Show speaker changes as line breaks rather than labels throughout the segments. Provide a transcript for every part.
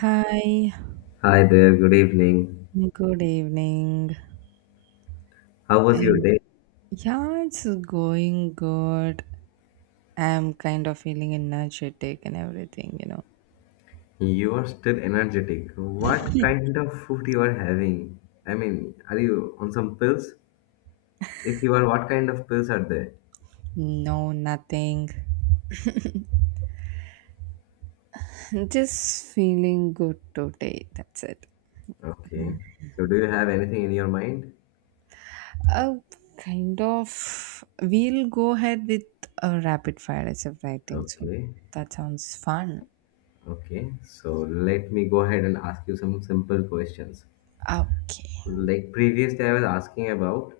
Hi,
Hi there, good evening.
good evening.
How was your
Um,
day?
yeah, it's going good. I'm kind of feeling energetic and everything.
You are still energetic. What kind of food you are having? I mean, are you on some pills? If you are, what kind of pills are there?
No, nothing. Just feeling good today. That's it.
Okay. So do you have anything in your mind?
Uh, Kind of. We'll go ahead with a rapid fire as of writing. So.
Okay.
That sounds fun.
Okay. So let me go ahead and ask you some simple questions.
Okay.
Like previously I was asking about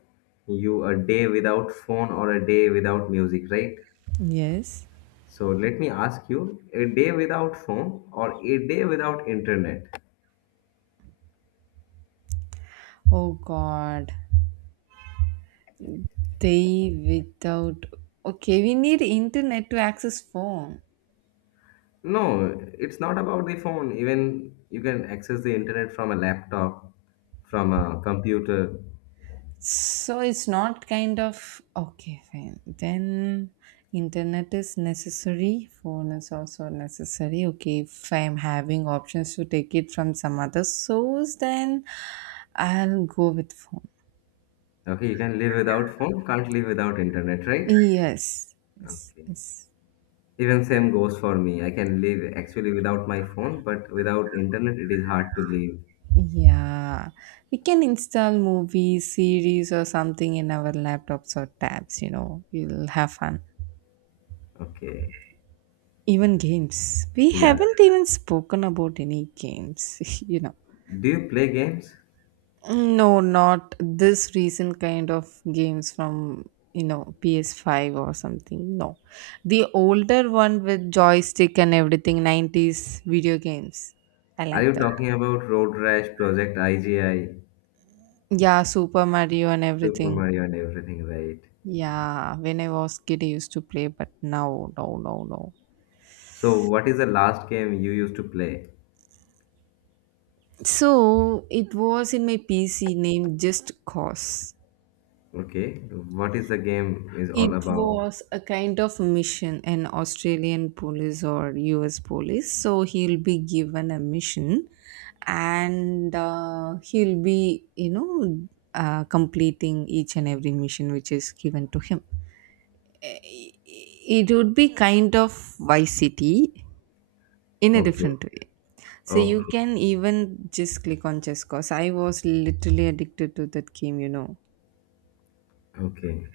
you a day without phone or a day without music, right?
Yes.
So let me ask you, a day without phone or a day without internet?
Oh God. They without. Okay, we need internet to access phone.
No, it's not about the phone. Even you can access the internet from a laptop, from a computer.
So it's not kind of okay, fine. Then internet is necessary, phone is also necessary. Okay, if I'm having options to take it from some other source, then I'll go with phone.
Okay, you can live without phone, can't live without internet, right?
Yes, yes,
Okay.
yes.
Even same goes for me. I can live actually without my phone, but without internet it is hard to live.
Yeah, we can install movies, series, or something in our laptops or tabs, we'll have fun.
Okay.
Even games. We
Yeah.
haven't even spoken about any games.
Do you play games?
No, not this recent kind of games from PS5 or something. No, the older one with joystick and everything, 90s video games. I
Are
like
you
that.
talking about Road Rash, Project IGI,
Yeah, Super Mario and
Super
everything.
Mario and everything, right?
Yeah, when I was kid, I used to play, but now, no, no, no.
So, what is the last game you used to play?
So it was in my PC named Just Cause.
Okay. What is the game is all
It
about?
was a kind of mission, an Australian police or US police. So he'll be given a mission and he'll be, completing each and every mission which is given to him. I- It would be kind of Vice City in a
Okay.
different way. So you
Okay.
can even just click on Chess Cause. I was literally addicted to that game.
Okay.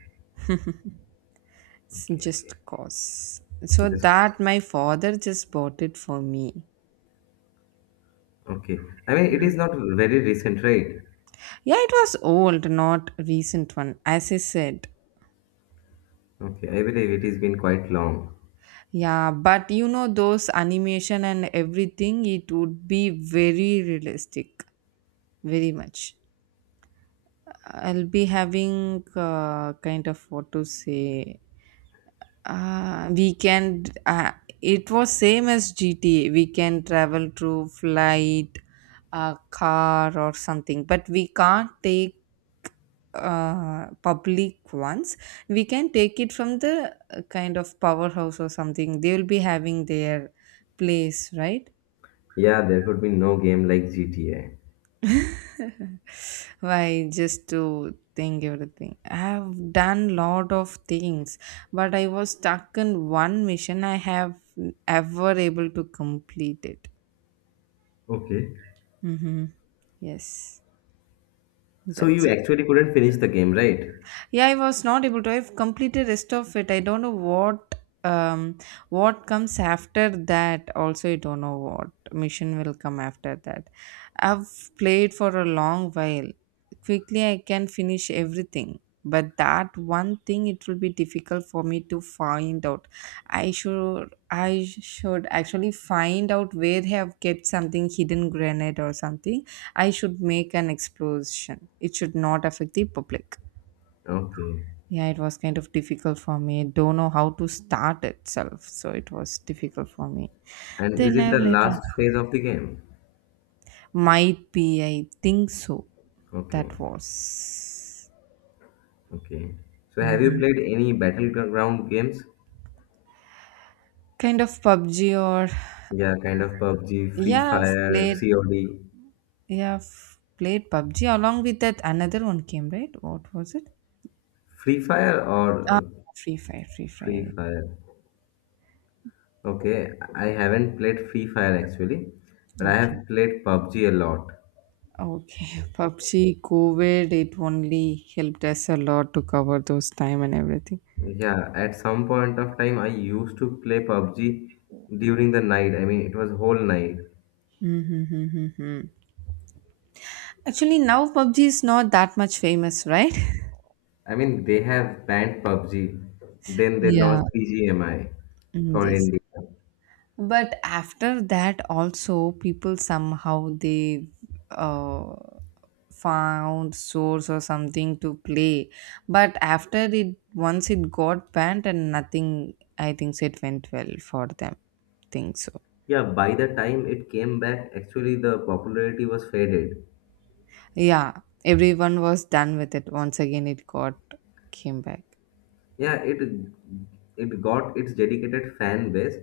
It's
Okay. Okay.
just cause. So
This,
that my father just bought it for me.
okay. I mean, it is not very recent, right?
Yeah, it was old, not recent one, as I said.
Okay. I believe it has been quite long.
Yeah, but you know those animation and everything, it would be very realistic, very much. I'll be having, kind of what to say, we can, it was same as GTA. We can travel through flight, car or something, but we can't take, public ones. We can take it from the, kind of powerhouse or something. They will be having their place, right?
Yeah, there could be no game like GTA.
Why just to think everything. I have done lot of things, but I was stuck in one mission. I have ever able to complete it.
Okay.
Mm-hmm. Yes,
So
that's
you actually couldn't finish the game, right?
yeah, I was not able to. I've completed rest of it. I don't know what, um what comes after that. Also I don't know what mission will come after that. I've played for a long while. Quickly I can finish everything, but that one thing, it will be difficult for me to find out. I should actually find out where they have kept something hidden granite or something. I should make an explosion. It should not affect the public.
Okay.
Yeah, it was kind of difficult for me. Don't know how to start itself, so it was difficult for me.
And is
Then I
it the
have later,
last phase of the game?
might be, I think so.
Okay.
That was
Okay. So have you played any battleground games?
kind of PUBG or
Yeah, kind of PUBG, Free
yeah,
Fire, COD.
I've played PUBG along with that another one came, right? What was it?
Free Fire
Ah,
or
Free Fire, Free
Free
Fire.
Fire? Okay, I haven't played Free Fire actually, but I
Okay.
have played PUBG a lot.
Okay, PUBG, COVID, it only helped us a lot to cover those time and everything.
Yeah, at some point of time, I used to play PUBG during the night. I mean, it was whole night.
Mm-hmm. Actually, now PUBG is not that much famous, right?
I mean, they have banned PUBG, then they
Yeah.
launched BGMI
Mm,
for
yes.
India.
But after that, also, people somehow they, uh, found source or something to play. But after it, once it got banned and nothing, I think so it went well for them. Think so.
Yeah, by the time it came back, actually the popularity was faded.
Yeah, everyone was done with it. Once again, it got came back.
Yeah, it got its dedicated fan base,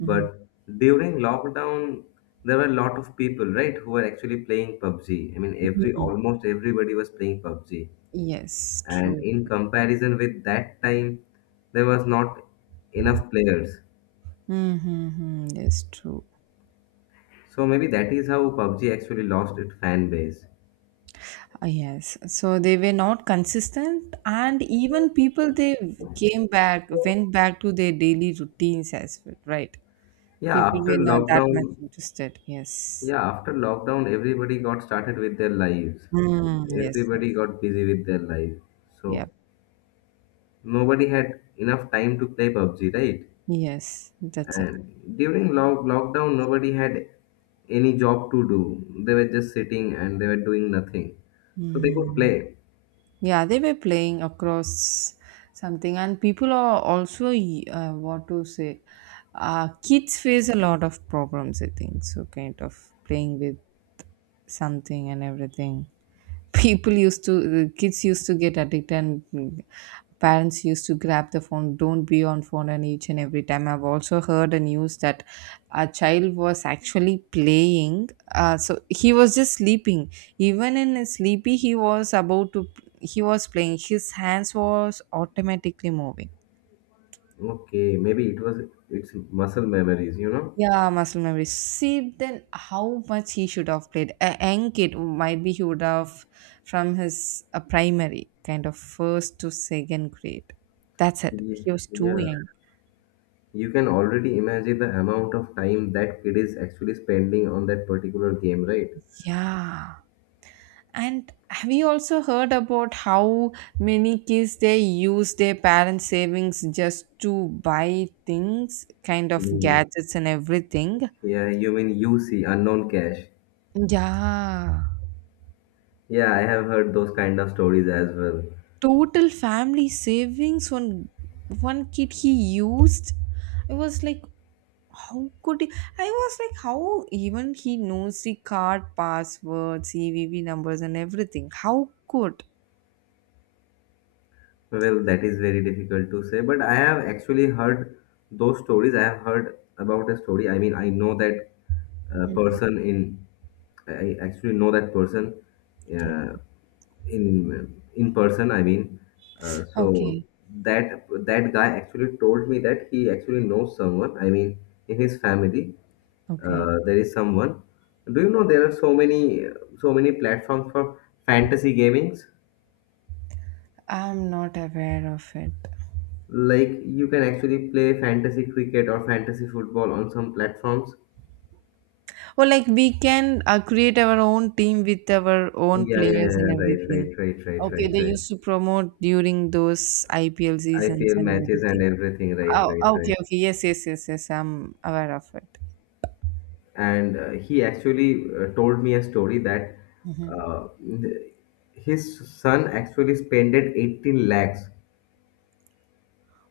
Hmm.
but during lockdown there were a lot of people, right, who were actually playing PUBG. I mean, every
Mhm.
almost everybody was playing PUBG,
Yes,
and
true.
in comparison with that time, there was not enough players.
Mm-hmm, mm-hmm. Yes, true.
So maybe that is how PUBG actually lost its fan base.
Yes, so they were not consistent, and even people they came back, went back to their daily routines as well, right?
Yeah,
People
after
were not that much
lockdown,
interested. Yes.
yeah, after lockdown, everybody got started with their lives.
Mm, yes, yes,
Everybody got busy with their life.
yeah,
So nobody had enough time to play PUBG, right?
yes, that's it.
And during lockdown, nobody had any job to do. They were just sitting and they were doing nothing. So they could
Mm.
play.
Yeah, they were playing across something, and people are also, what to say. Kids face a lot of problems, I think. So, kind of playing with something and everything. People used to The kids used to get addicted, and parents used to grab the phone. Don't be on phone. And each and every time, I've also heard a news that a child was actually playing, so he was just sleeping. Even in his sleepy, he was playing. His hands was automatically moving.
Okay, maybe it's muscle memories, you know?
Yeah, muscle memory. See, then how much he should have played. A young kid, maybe he would have from his, primary, kind of first to second grade. That's it.
Yeah.
He was too
Yeah.
young.
You can already imagine the amount of time that kid is actually spending on that particular game, right?
Yeah. And have you also heard about how many kids they use their parents' savings just to buy things, kind of
Mm.
gadgets and everything?
Yeah, you mean UC, unknown cash.
Yeah.
Yeah, I have heard those kind of stories as well.
Total family savings. One kid he used. I was like, how could he? I was like, how even he knows the card passwords, CVV numbers and everything? How could—
Well, that is very difficult to say, but I have actually heard those stories. I have heard about a story. I mean, I know that uh, person in, I actually know that person uh, in person. I mean, so
Okay.
that guy actually told me that he actually knows someone. I mean, in his family,
Okay.
there is someone. Do you know there are so many platforms for fantasy gaming?
I'm not aware of it.
Like you can actually play fantasy cricket or fantasy football on some platforms.
Well, like we can, create our own team with our own
Yeah, yeah, yeah,
players and
yeah, right,
everything.
right, right, right,
Okay,
right,
they
right.
used to promote during those IPL seasons
IPL
and
matches and
everything.
everything, right,
Oh,
right,
okay,
right.
okay, yes, yes, yes, yes, I'm aware of it.
And he actually told me a story that
Mhm.
uh, th- his son actually spent 18 lakhs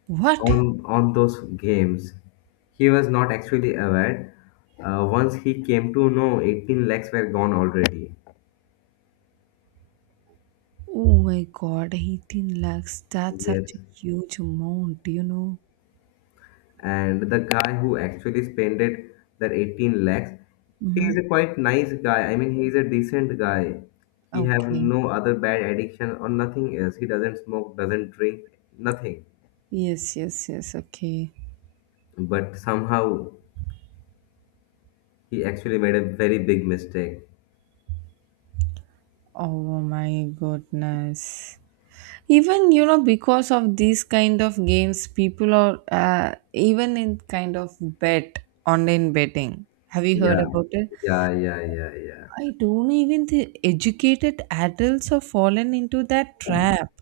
What?
on those games. He was not actually aware. Once he came to know, 18 lakhs were gone already.
Oh my god, 18 lakhs. That's such a
Yes,
huge amount.
and the guy who actually spent it, that 18 lakhs, he
Mm-hmm.
is a quite nice guy. I mean, he is a decent guy. He have
Okay.
no other bad addiction or nothing else. He doesn't smoke, doesn't drink nothing.
Yes, yes, yes. Okay.
But somehow he actually made a very big mistake.
Oh my goodness. Even, because of these kind of games, people are, even in kind of bet, online betting. Have you heard
Yeah,
about it?
yeah, yeah, yeah, yeah,
I don't even think educated adults have fallen into that trap.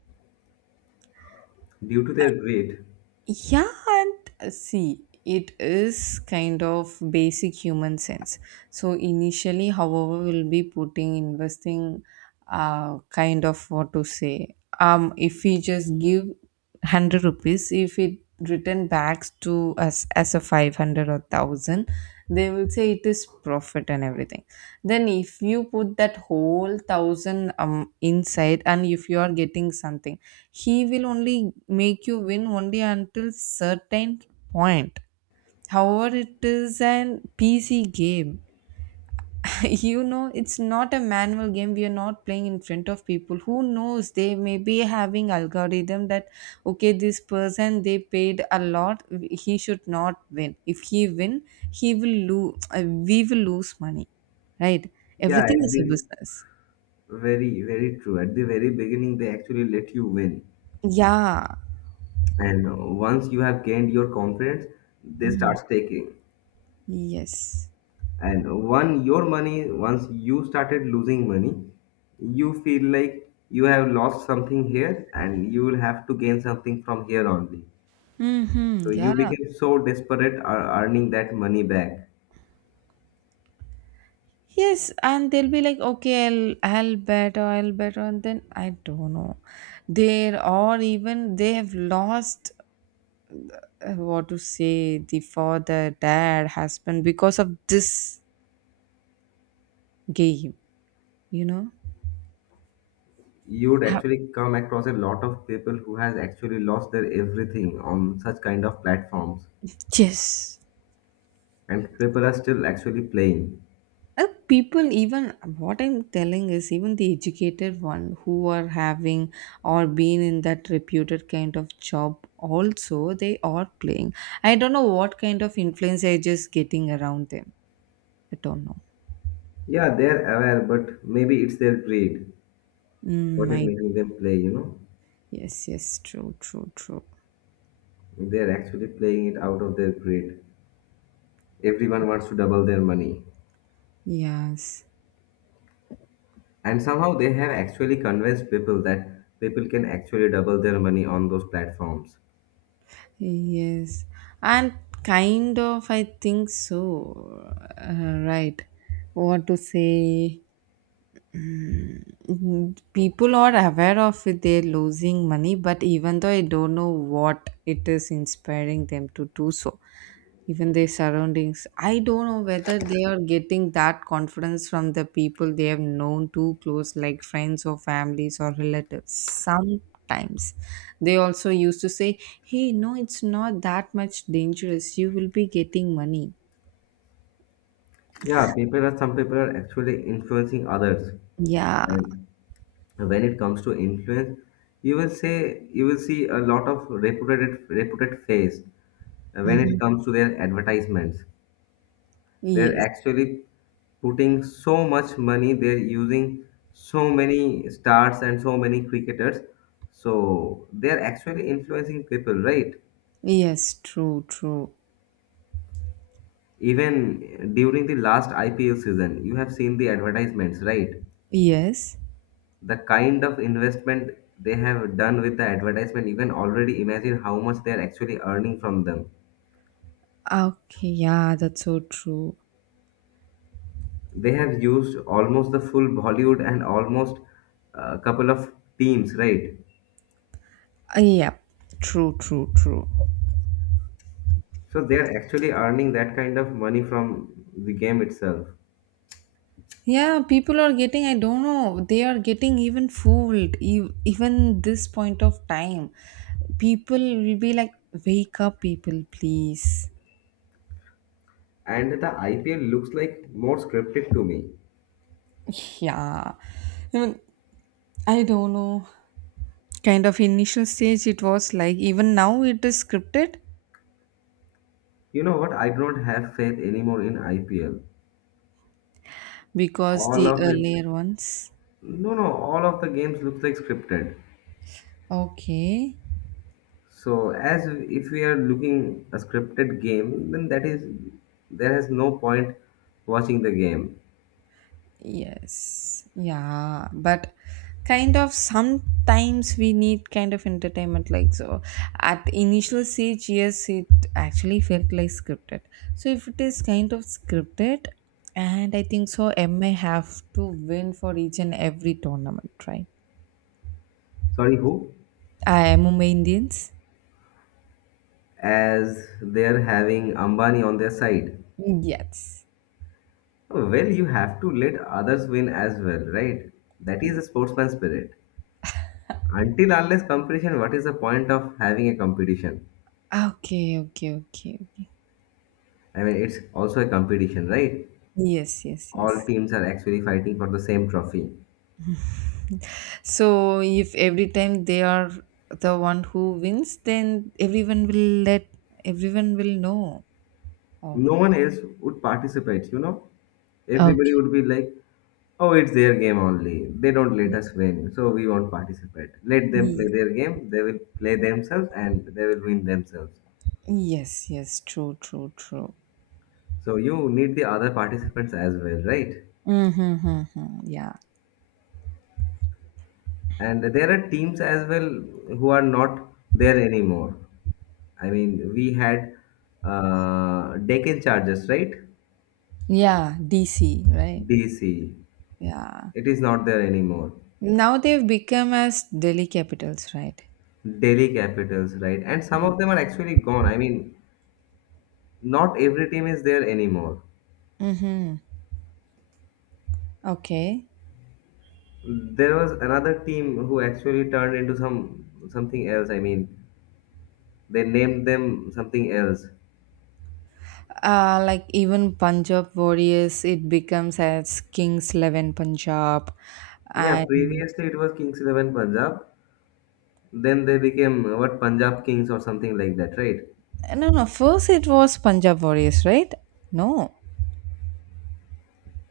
due to their greed.
Yeah, and see, it is kind of basic human sense. So initially, however, we'll be putting, investing, kind of what to say. If we just give 100 rupees, if it return back to us as a 500 or 1,000, they will say it is profit and everything. Then if you put that whole 1,000 inside, and if you are getting something, he will only make you win only until certain point. However, it is an PC game. It's not a manual game. We are not playing in front of people. Who knows, they may be having algorithm that okay, this person they paid a lot, he should not win. If he win, he will lose. We will lose money, right?
Yeah,
Everything
at
is a
the
business.
very, very true. At the very beginning they actually let you win,
Yeah.
and once you have gained your confidence, they
Mhm.
start taking.
Yes.
And one your money, once you started losing money, you feel like you have lost something here and you will have to gain something from here only.
Hmm.
So you
Yeah.
became so desperate earning that money back.
Yes, and they'll be like, okay, I'll bet or I'll bet, and then I don't know. They're, or even they have lost, what to say, the father, dad, husband because of this game, you know.
You would
Ha-
actually come across a lot of people who has actually lost their everything on such kind of platforms,
Yes.
and people are still actually playing.
People even what I'm telling is even the educated one who are having or been in that reputed kind of job also, they are playing. I don't know what kind of influence they're just getting around them. I don't know.
Yeah, they're aware, but maybe it's their greed
Mm,
what is
My
making them play.
Yes, yes, true, true, true.
They're actually playing it out of their greed. Everyone wants to double their money,
Yes,
and somehow they have actually convinced people that people can actually double their money on those platforms.
yes. And kind of, I think so. Right. What to say? People are aware of it, they're losing money, but even though, I don't know what it is inspiring them to do so. Even their surroundings, I don't know whether they are getting that confidence from the people they have known too close, like friends or families or relatives. Sometimes they also used to say, hey, no, it's not that much dangerous, you will be getting money.
Yeah, people are some people are actually influencing others.
Yeah.
And when it comes to influence, you will see a lot of reputed face when it
Mhm.
comes to their advertisements. They're
Yes,
actually putting so much money, they're using so many stars and so many cricketers. So they're actually influencing people, right?
yes, true, true.
Even during the last IPL season, you have seen the advertisements, right?
Yes.
The kind of investment they have done with the advertisement, you can already imagine how much they're actually earning from them.
Okay, yeah, that's so true.
They have used almost the full Bollywood and almost a couple of teams, right?
Yeah, true, true, true.
So they are actually earning that kind of money from the game itself.
Yeah, people are getting, I don't know, they are getting even fooled, even this point of time. People will be like, wake up, people, please.
And the IPL looks like more scripted to me.
Yeah. Even, I don't know. Kind of initial stage it was like, even now it is scripted
You know what? I don't have faith anymore in IPL.
because
All
the
of it,
earlier ones.
no, no, all of the games looks like scripted.
Okay.
So as if we are looking a scripted game, then that is there has no point watching the game.
Yes, yeah, but kind of sometimes we need kind of entertainment like so. At initial stage, yes, it actually felt like scripted. So if it is kind of scripted, and I think so, MA have to win for each and every tournament, right?
Sorry, who?
I am Mumbai Indians.
As they are having Ambani on their side.
Yes.
Oh, well, you have to let others win as well, right? That is a sportsman spirit. Until unless competition, what is the point of having a competition?
Okay, okay, okay, okay.
I mean, it's also a competition, right?
Yes, yes, yes.
All teams are actually fighting for the same trophy.
So if every time they are the one who wins, then everyone will know. Oh,
No one else would participate, you know? Everybody
okay.
would be like, oh, it's their game only. They don't let us win, so we won't participate. Let them play
y-
their game, they will play themselves and they will win themselves.
yes, yes, true, true, true.
So you need the other participants as well, right?
Mm-hmm, yeah,
And there are teams as well who are not there anymore. I mean, we had Deccan Chargers, right?
yeah, DC, right?
DC.
Yeah.
It is not there anymore.
Now they've become as Delhi Capitals, right?
Delhi Capitals, right? And some of them are actually gone. I mean, not every team is there anymore.
Mm-hmm. Okay.
There was another team who actually turned into something else. I mean, they named them something else.
Like even Punjab Warriors, it becomes as Kings XI Punjab.
Yeah, previously it was Kings Eleven Punjab. Then they became what, Punjab Kings or something like that, right?
No, no. First, it was Punjab Warriors, right? No.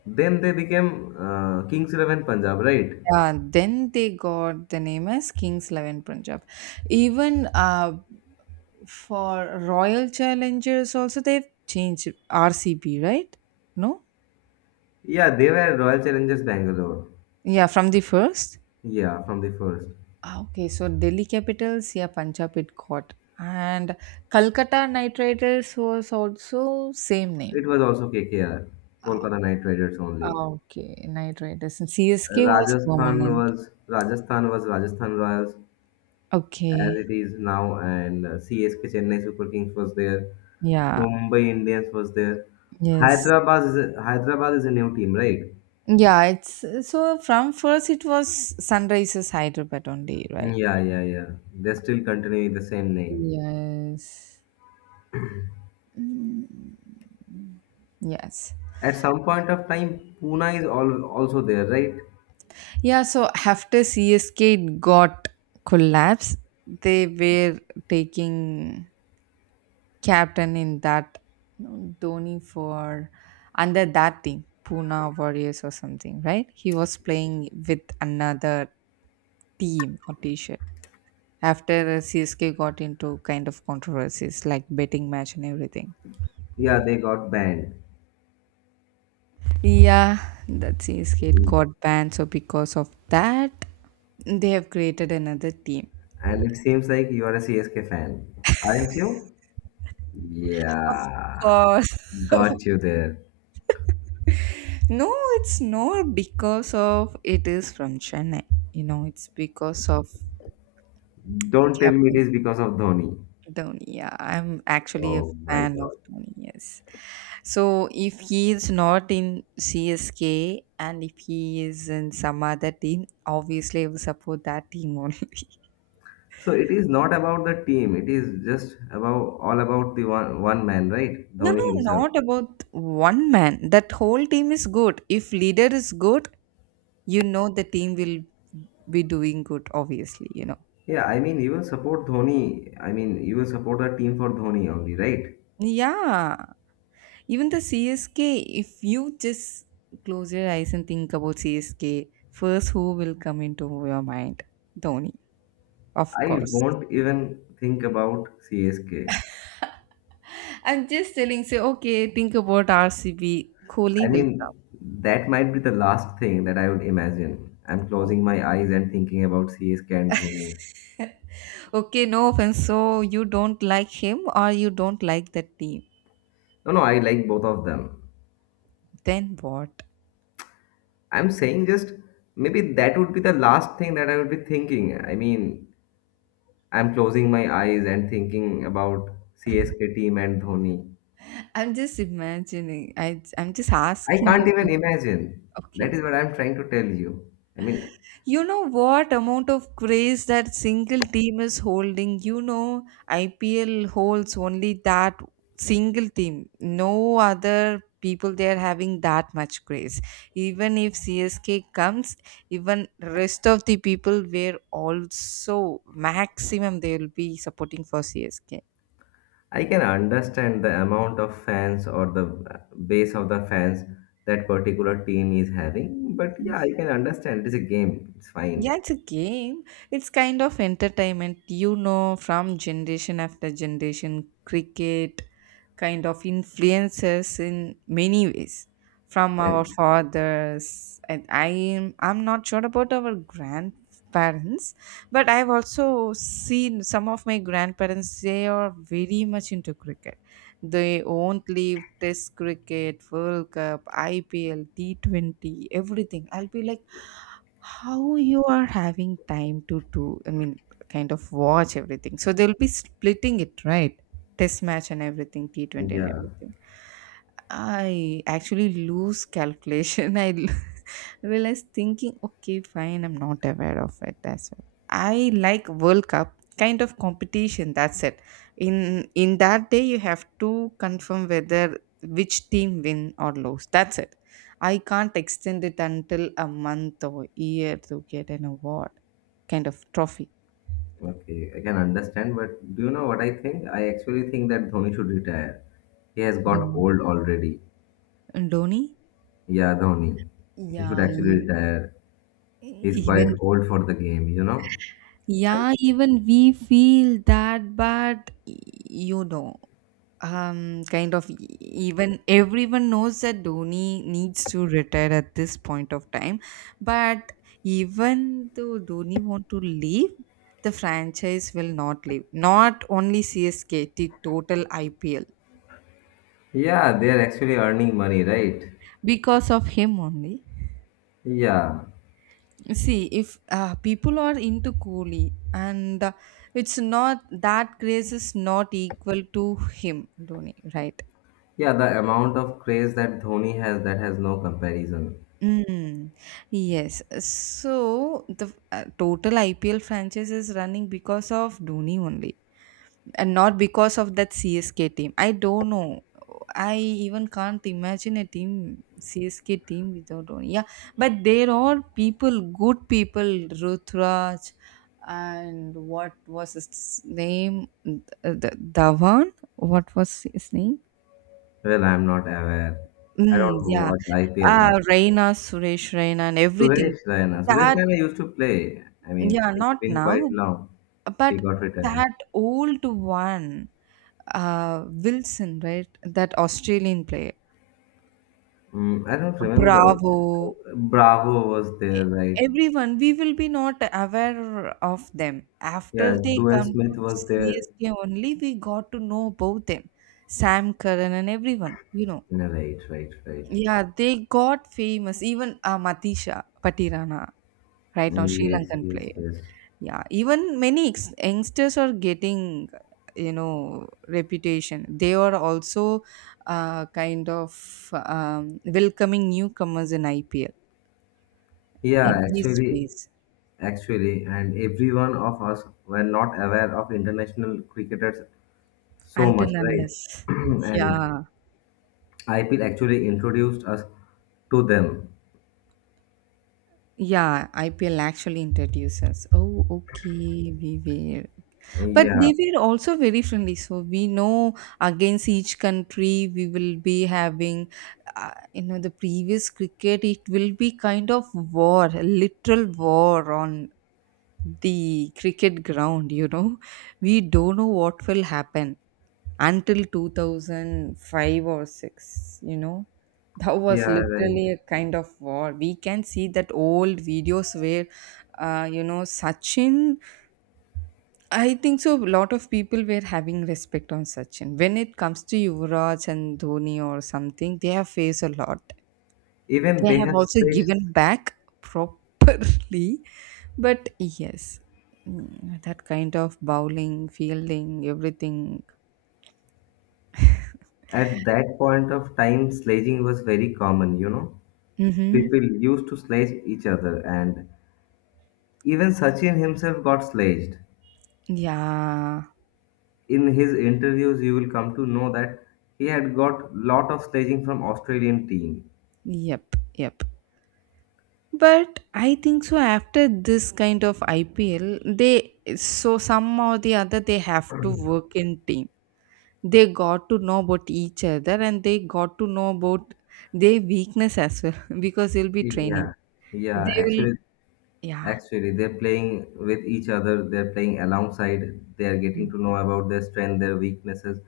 Then they became Kings Eleven Punjab, right?
Yeah. Then they got the name as Kings XI Punjab. Even for Royal Challengers, also they've changed RCB, right? No.
Yeah, they were Royal Challengers Bangalore.
Yeah, from the first.
Yeah, from the first.
Ah, okay, so Delhi Capitals, yeah, Punjab it got, and Calcutta Knight Riders was also same name.
It was also KKR,
Ah,
Kolkata Knight Riders only.
ah, okay, Knight Riders and CSK was
Rajasthan
permanent.
was Rajasthan was Rajasthan Royals as
Okay,
it is now, and CSK Chennai Super Kings was there.
yeah,
Mumbai Indians was there.
yes.
Hyderabad is a new team, right?
Yeah, it's so from first it was Sunrises Hyderabad only, right?
Yeah, yeah, yeah. They still continue with the same name.
Yes. Mm. Yes.
At some point of time, Pune is also there, right?
Yeah, so after CSK it got collapse, they were taking captain in that, no, Dhoni, for under that team, Pune Warriors or something, right? He was playing with another team or t-shirt. After CSK got into kind of controversies like betting match and everything.
Yeah, they got banned.
Yeah, that CSK got banned. So because of that, they have created another team.
And it seems like you are a CSK fan, aren't you?
Of
Yeah,
course.
got you there.
No, it's not because of it is from Chennai. You know, it's because of
Don't tell me it
captain.
is because of Dhoni.
Dhoni, yeah, I'm actually a
Oh my
fan of
God.
Dhoni, yes. So if he is not in CSK and if he is in some other team, obviously I will support that team only.
So it is not about the team. It is just about all about the one man, right?
No,
Dhoni
no,
himself.
not about one man. That whole team is good. If leader is good, you know the team will be doing good, obviously,
Yeah, I mean you will support Dhoni. I mean you will support the team for Dhoni only, right?
Yeah, even the CSK, if you just close your eyes and think about CSK, first who will come into your mind? Dhoni, of
I
course.
won't even think about CSK.
I'm just telling, say, okay, think about RCB.
I
Kohli will
mean, that might be the last thing that I would imagine. I'm
come.
closing my eyes and thinking about CSK and Dhoni.
Okay, no offense. So you don't like him or you don't like the team.
No, no, I like both of them.
Then what?
I'm saying just maybe that would be the last thing that I would be thinking. I mean, I'm closing my eyes and thinking about CSK team and Dhoni.
I'm just imagining. I'm just
I
asking
can't even
you.
imagine. That
Okay.
is what I'm trying to tell you. I mean,
You know what amount of craze that single team is holding? You know, IPL holds only that single team. No other people they are having that much craze. Even if CSK comes, even rest of the people were also maximum they will be supporting for CSK.
I can understand the amount of fans or the base of the fans that particular team is having, but yeah, I can understand. It's a game. It's fine.
Yeah, it's a game. It's kind of entertainment, from generation after generation. Cricket kind of influences in many ways from our
And-
fathers. And I'm not sure about our grandparents, but I've also seen some of my grandparents, they are very much into cricket. They won't leave Test cricket, World Cup, IPL, T20, everything. I'll be like, how you are having time to do, I mean, kind of watch everything. So they'll be splitting it, right? Test match and everything, T20 and
Yeah.
everything. I actually lose calculation. Realize thinking, okay, fine, I'm not aware of it as well. I like World Cup kind of competition, that's it. In that day you have to confirm whether which team win or lose, that's it. I can't extend it until a month or year to get an award kind of trophy.
Okay, I can understand, but do you know what I think? I actually think that Dhoni should retire. He has got
Don-
old already.
Dhoni?
Yeah, Dhoni. He should
Yeah,
actually
you,
retire. He's quite
even
old for the game, you know?
yeah, even we feel that, but you know, kind of even everyone knows that Dhoni needs to retire at this point of time, but even though Dhoni want to leave, the franchise will not leave. Not only CSK, the total IPL.
Yeah, they're actually earning money, right?
Because of him only,
Yeah.
see if people are into Kohli and it's not that grace is not equal to him Dhoni, right?
Yeah, the amount of craze that Dhoni has, that has no comparison.
Mm, yes. So the total IPL franchise is running because of Dhoni only and not because of that CSK team. I don't know. I even can't imagine a team, CSK team without Dhoni. Yeah, but there are people, good people, Rutraj and what was his name? Dhawan. What was his name?
Well, I'm not aware. I
Mm,
don't
yeah,
watch IPL that.
Raina, Suresh Raina, and everything.
Suresh Raina. Suresh
That
Raina used to play. I mean,
yeah,
it's
not
been quite
now,
long. He
but
got retired.
that old one. Wilson, right? That Australian player.
Mm, I don't remember.
Bravo.
Bravo was
e-
there, right?
Everyone, we will be not aware of them. After
Yeah,
they
Duane
come to
Smith was there.
CSK only, we got to know about them. Sam Curran and everyone, you know.
No, right, right, right.
Yeah, they got famous. Even Matisha Patirana, right now,
Mm,
Sri
yes,
Lankan
yes,
player.
yes.
Yeah, even many youngsters are getting, you know, reputation. They are also kind of welcoming newcomers in IPL. It
Yeah,
gives
actually,
space
and every one of us were not aware of international cricketers so
until
much, right?
unless,
And
yeah,
IPL actually introduced us to them.
yeah, IPL actually introduces. Oh, okay, we were. But
Yeah,
they were also very friendly. So we know against each country we will be having, you know, the previous cricket, it will be kind of war, a literal war on the cricket ground, you know. We don't know what will happen until 2005 or 6, you know. That was
yeah, right.
literally a kind of war. We can see that old videos where, you know, Sachin. I think so. A lot of people were having respect on Sachin. When it comes to Yuvraj and Dhoni or something, they have faced a lot.
Even
They
they
have
have
also
sledges.
given back properly. But yes, mm, that kind of bowling, fielding, everything.
At that point of time, sledging was very common, you know.
Mm-hmm.
People used to sledge each other, and even Sachin himself got sledged.
Yeah.
In his interviews, you will come to know that he had got lot of sledging from Australian team.
Yep. Yep. But I think so. After this kind of IPL, they so some or the other they have to work in team, they got to know about each other and they got to know about their weakness as well. Because they'll be training,
Yeah, yeah.
they will,
Actually,
yeah.
They're playing with each other, they're playing alongside, they are getting
Mm.
to know about their strength, their weaknesses,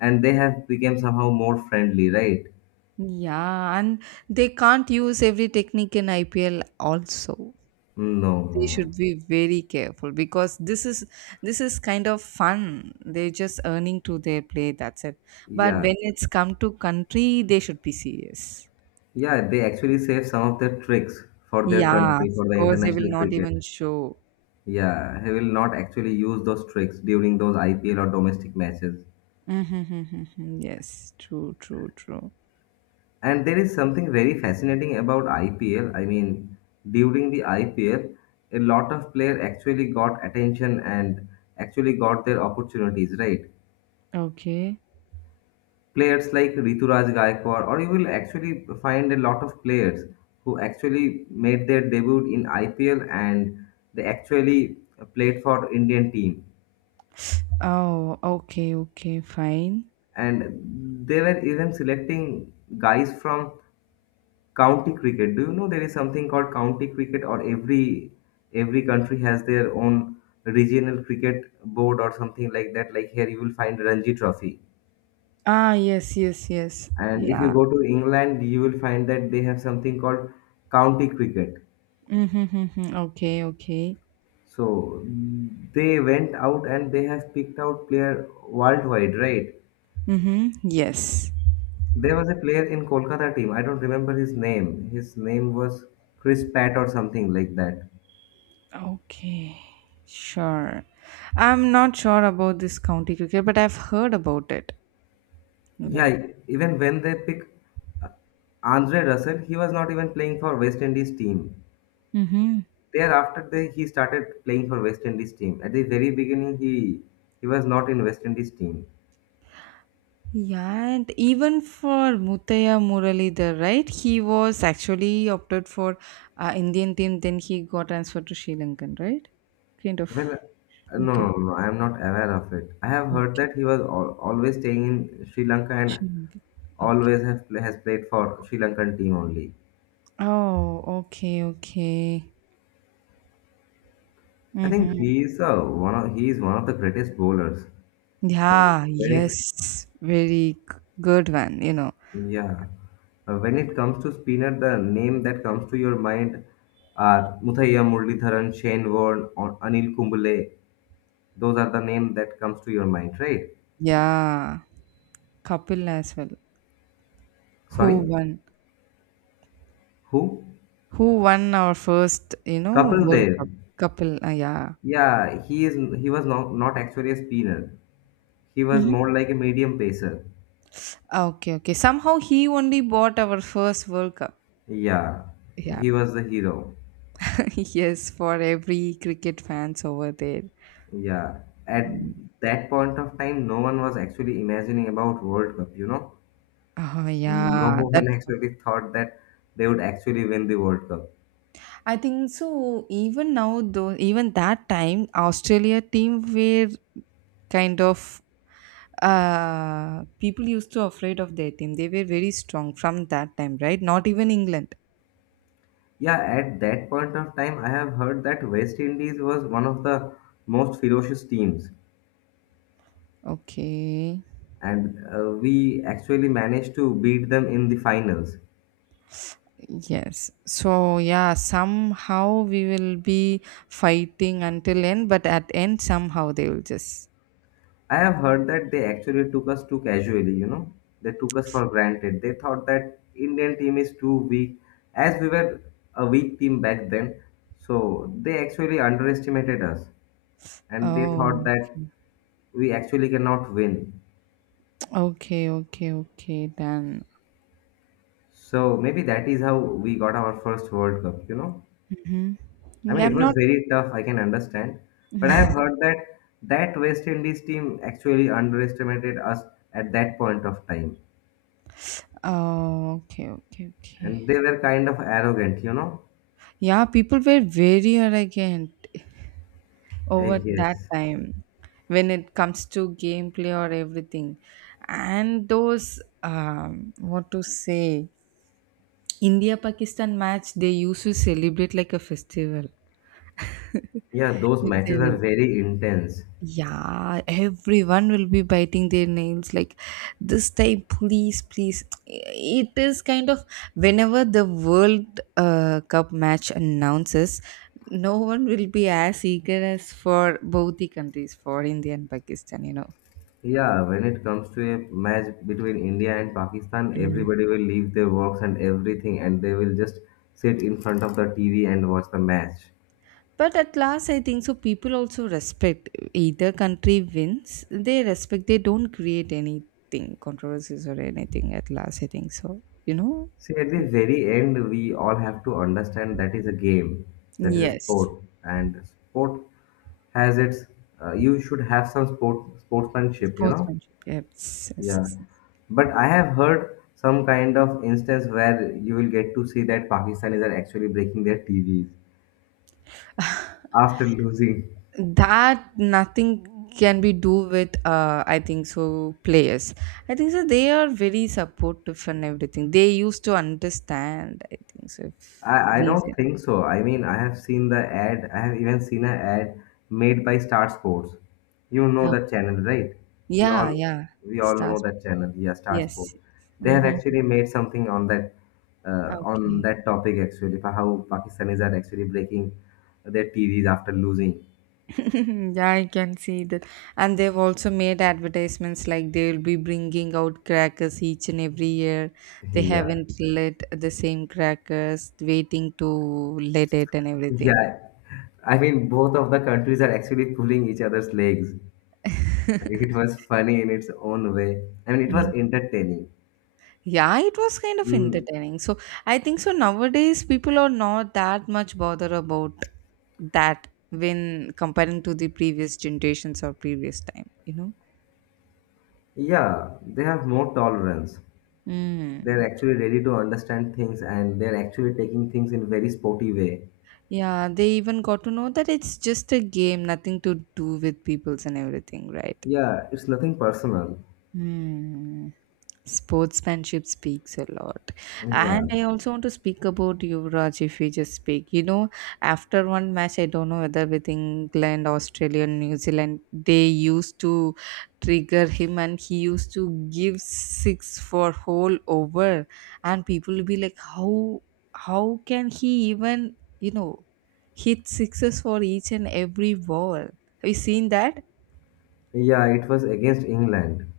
and they have become somehow more friendly, right?
Yeah, and they can't use every technique in IPL also.
Mm, no, no,
They should
no.
be very careful, because this is, this is kind of fun, they're just earning to their play, that's it. But
Yeah.
when it's come to country, they should be serious.
Yeah, they actually save some of their tricks for their
Yeah, of
country, for the
course they will
international
not
cricket.
even show.
Yeah, he will not actually use those tricks during those IPL or domestic matches.
Mhm, mhm, mhm. Yes, true, true, true.
And there is something very fascinating about IPL. I mean, during the IPL, a lot of players actually got attention and actually got their opportunities, right?
Okay.
Players like Rituraj Gaikwad, or you will actually find a lot of players who actually made their debut in IPL and they actually played for Indian team.
Oh, okay, okay, fine.
And they were even selecting guys from county cricket. Do you know there is something called county cricket, or every country has their own regional cricket board or something like that. Like here, you will find Ranji Trophy,
Ah, yes, yes, yes.
and if you
Yeah.
go to England, you will find that they have something called county cricket.
Mm-hmm, okay, okay.
So they went out and they have picked out player worldwide, right?
Mm-hmm. Yes.
There was a player in Kolkata team. I don't remember his name. His name was Chris Pat or something like that.
Okay. Sure. I'm not sure about this county cricket, but I've heard about it, you know.
Yeah, even when they pick Andre Russell, he was not even playing for West Indies team.
Mm-hmm.
Thereafter, he started playing for West Indies team. At the very beginning, he was not in West Indies team.
Yeah, and even for Mutaya Muralidhar, right? He was actually opted for Indian team, then he got transferred to Sri Lankan, right? Kind of.
Well, no,
Okay.
no, no, I am not aware of it. I have heard
Okay.
that he was always staying in Sri Lanka and
Sri Lankan. Okay.
always have, has played for Sri Lankan team only.
Oh, okay, okay.
I think
Mm-hmm.
he is one of he is one of the greatest bowlers. Uh,
Yeah,
When it
yes. Good one, you know.
Yeah. When it comes to spinner, the name that comes to your mind are Muthaiya Muralitharan, Shane Warne, or Anil Kumbule. Those are the name that comes to your mind, right?
Yeah, Kapil as well. Who
Sorry,
won?
who?
Who won our first, you know,
Kapil
World
Dev.
Cup? Kapil, yeah.
Yeah, he is. He was not actually a spinner. He was
Mm-hmm.
more like a medium pacer.
Okay, okay. Somehow he only bought our first World Cup.
Yeah,
Yeah.
he was the hero.
Yes, for every cricket fans over there.
Yeah, at
Mm.
that point of time, no one was actually imagining about World Cup. You know.
Oh,
No
yeah. That,
one actually thought that they would actually win the World Cup.
I think so. Even now, though, even that time, Australia team were kind of, people used to afraid of their team, they were very strong from that time, right? Not even England.
Yeah, at that point of time, I have heard that West Indies was one of the most ferocious teams,
Okay,
and we actually managed to beat them in the finals.
yes. So yeah, somehow we will be fighting until end, but at end somehow they will just.
I have heard that they actually took us too casually, you know, they took us for granted. They thought that Indian team is too weak, as we were a weak team back then, so they actually underestimated us, and they thought
Oh,
that we actually cannot win.
okay, okay, okay, then.
So maybe that is how we got our first World Cup, you know?
Hmm.
I
Yeah,
mean, it
I'm
was
not.
very tough, I can understand. But I have heard that that West Indies team actually underestimated us at that point of time.
Oh, okay, okay, okay.
And they were kind of arrogant, you know?
Yeah, people were very arrogant
Eh,
over that
yes.
time, when it comes to gameplay or everything, and those, what to say, India Pakistan match, they used to celebrate like a festival.
Yeah, those
If they
matches are
win,
very intense.
yeah, everyone will be biting their nails like this time, please, please. It is kind of, whenever the World Cup match announces, no one will be as eager as for both the countries, for India and Pakistan, you know.
Yeah, when it comes to a match between India and Pakistan,
Mm.
everybody will leave their works and everything and they will just sit in front of the TV and watch the match.
But at last, I think so, people also respect either country wins, they respect, they don't create anything, controversies or anything. At last, I think so, you know.
See, at the very end, we all have to understand that is a game, that is a
Yes.
sport, and sport has its. You should have some sportsmanship, you know.
Sportsmanship. Yes, yes,
Yeah,
yes, yes.
but I have heard some kind of instance where you will get to see that Pakistanis are actually breaking their TVs after losing.
That nothing can be do with, uh, I think so players. I think so they are very supportive and everything. They used to understand, I think so if
I
we
don't
win.
think so. I mean, I have seen the ad. I have even seen an ad made by Star Sports. You know
Okay.
that channel, right? We
Yeah,
all
yeah.
we all know
Stars.
that channel. Yeah, Star Sports.
Yes.
They have
Mm-hmm.
actually made something on
Okay.
that topic actually for how Pakistanis are actually breaking their TVs after losing.
Yeah, I can see that. And they've also made advertisements like they'll be bringing out crackers each and every year. They
Yeah,
haven't let the same crackers, waiting to let it and everything.
yeah. I mean, both of the countries are actually pulling each other's legs. It was funny in its own way. I mean, it was
Mm.
entertaining.
Yeah, it was kind of
Mm,
entertaining. So I think so nowadays people are not that much bother about that when comparing to the previous generations or previous time, you know?
yeah, they have more tolerance.
Mm.
They're actually ready to understand things and they're actually taking things in very sporty way.
Yeah, they even got to know that it's just a game, nothing to do with peoples and everything, right?
Yeah, it's nothing personal.
Hmm, sportsmanship speaks a lot.
Yeah.
And I also want to speak about Yuvraj, if we just speak, you know, after one match, I don't know whether with England, Australia, New Zealand, they used to trigger him and he used to give six for whole over, and people will be like, how can he even, you know, hit sixes for each and every ball. Have you seen that?
Yeah, it was against England.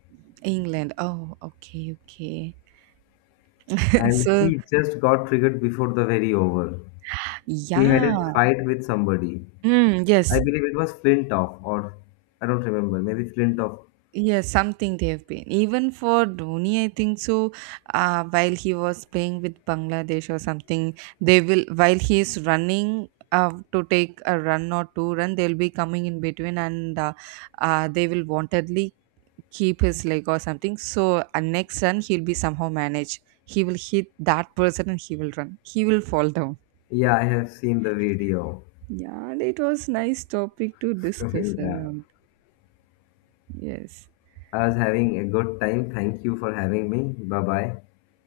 England, oh, okay, okay.
And
So
he just got triggered before the very over. He had
yeah.
a fight with somebody.
Mm,
I
yes,
believe it was Flintoff or I don't remember, maybe Flintoff.
yes, something they have been. Even for Dhoni, I think so. While he was playing with Bangladesh or something, they will, while he is running to take a run or two run, they'll be coming in between and they will wantedly keep his leg or something. So next run he'll be somehow managed. He will hit that person and he will run. He will fall down.
Yeah, I have seen the video.
Yeah, and it was nice topic to discuss
Yeah.
around. Yes.
I was having a good time. Thank you for having me. Bye bye.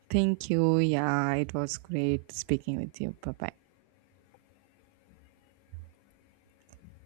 Thank you. Yeah, it was great speaking with you. Bye bye.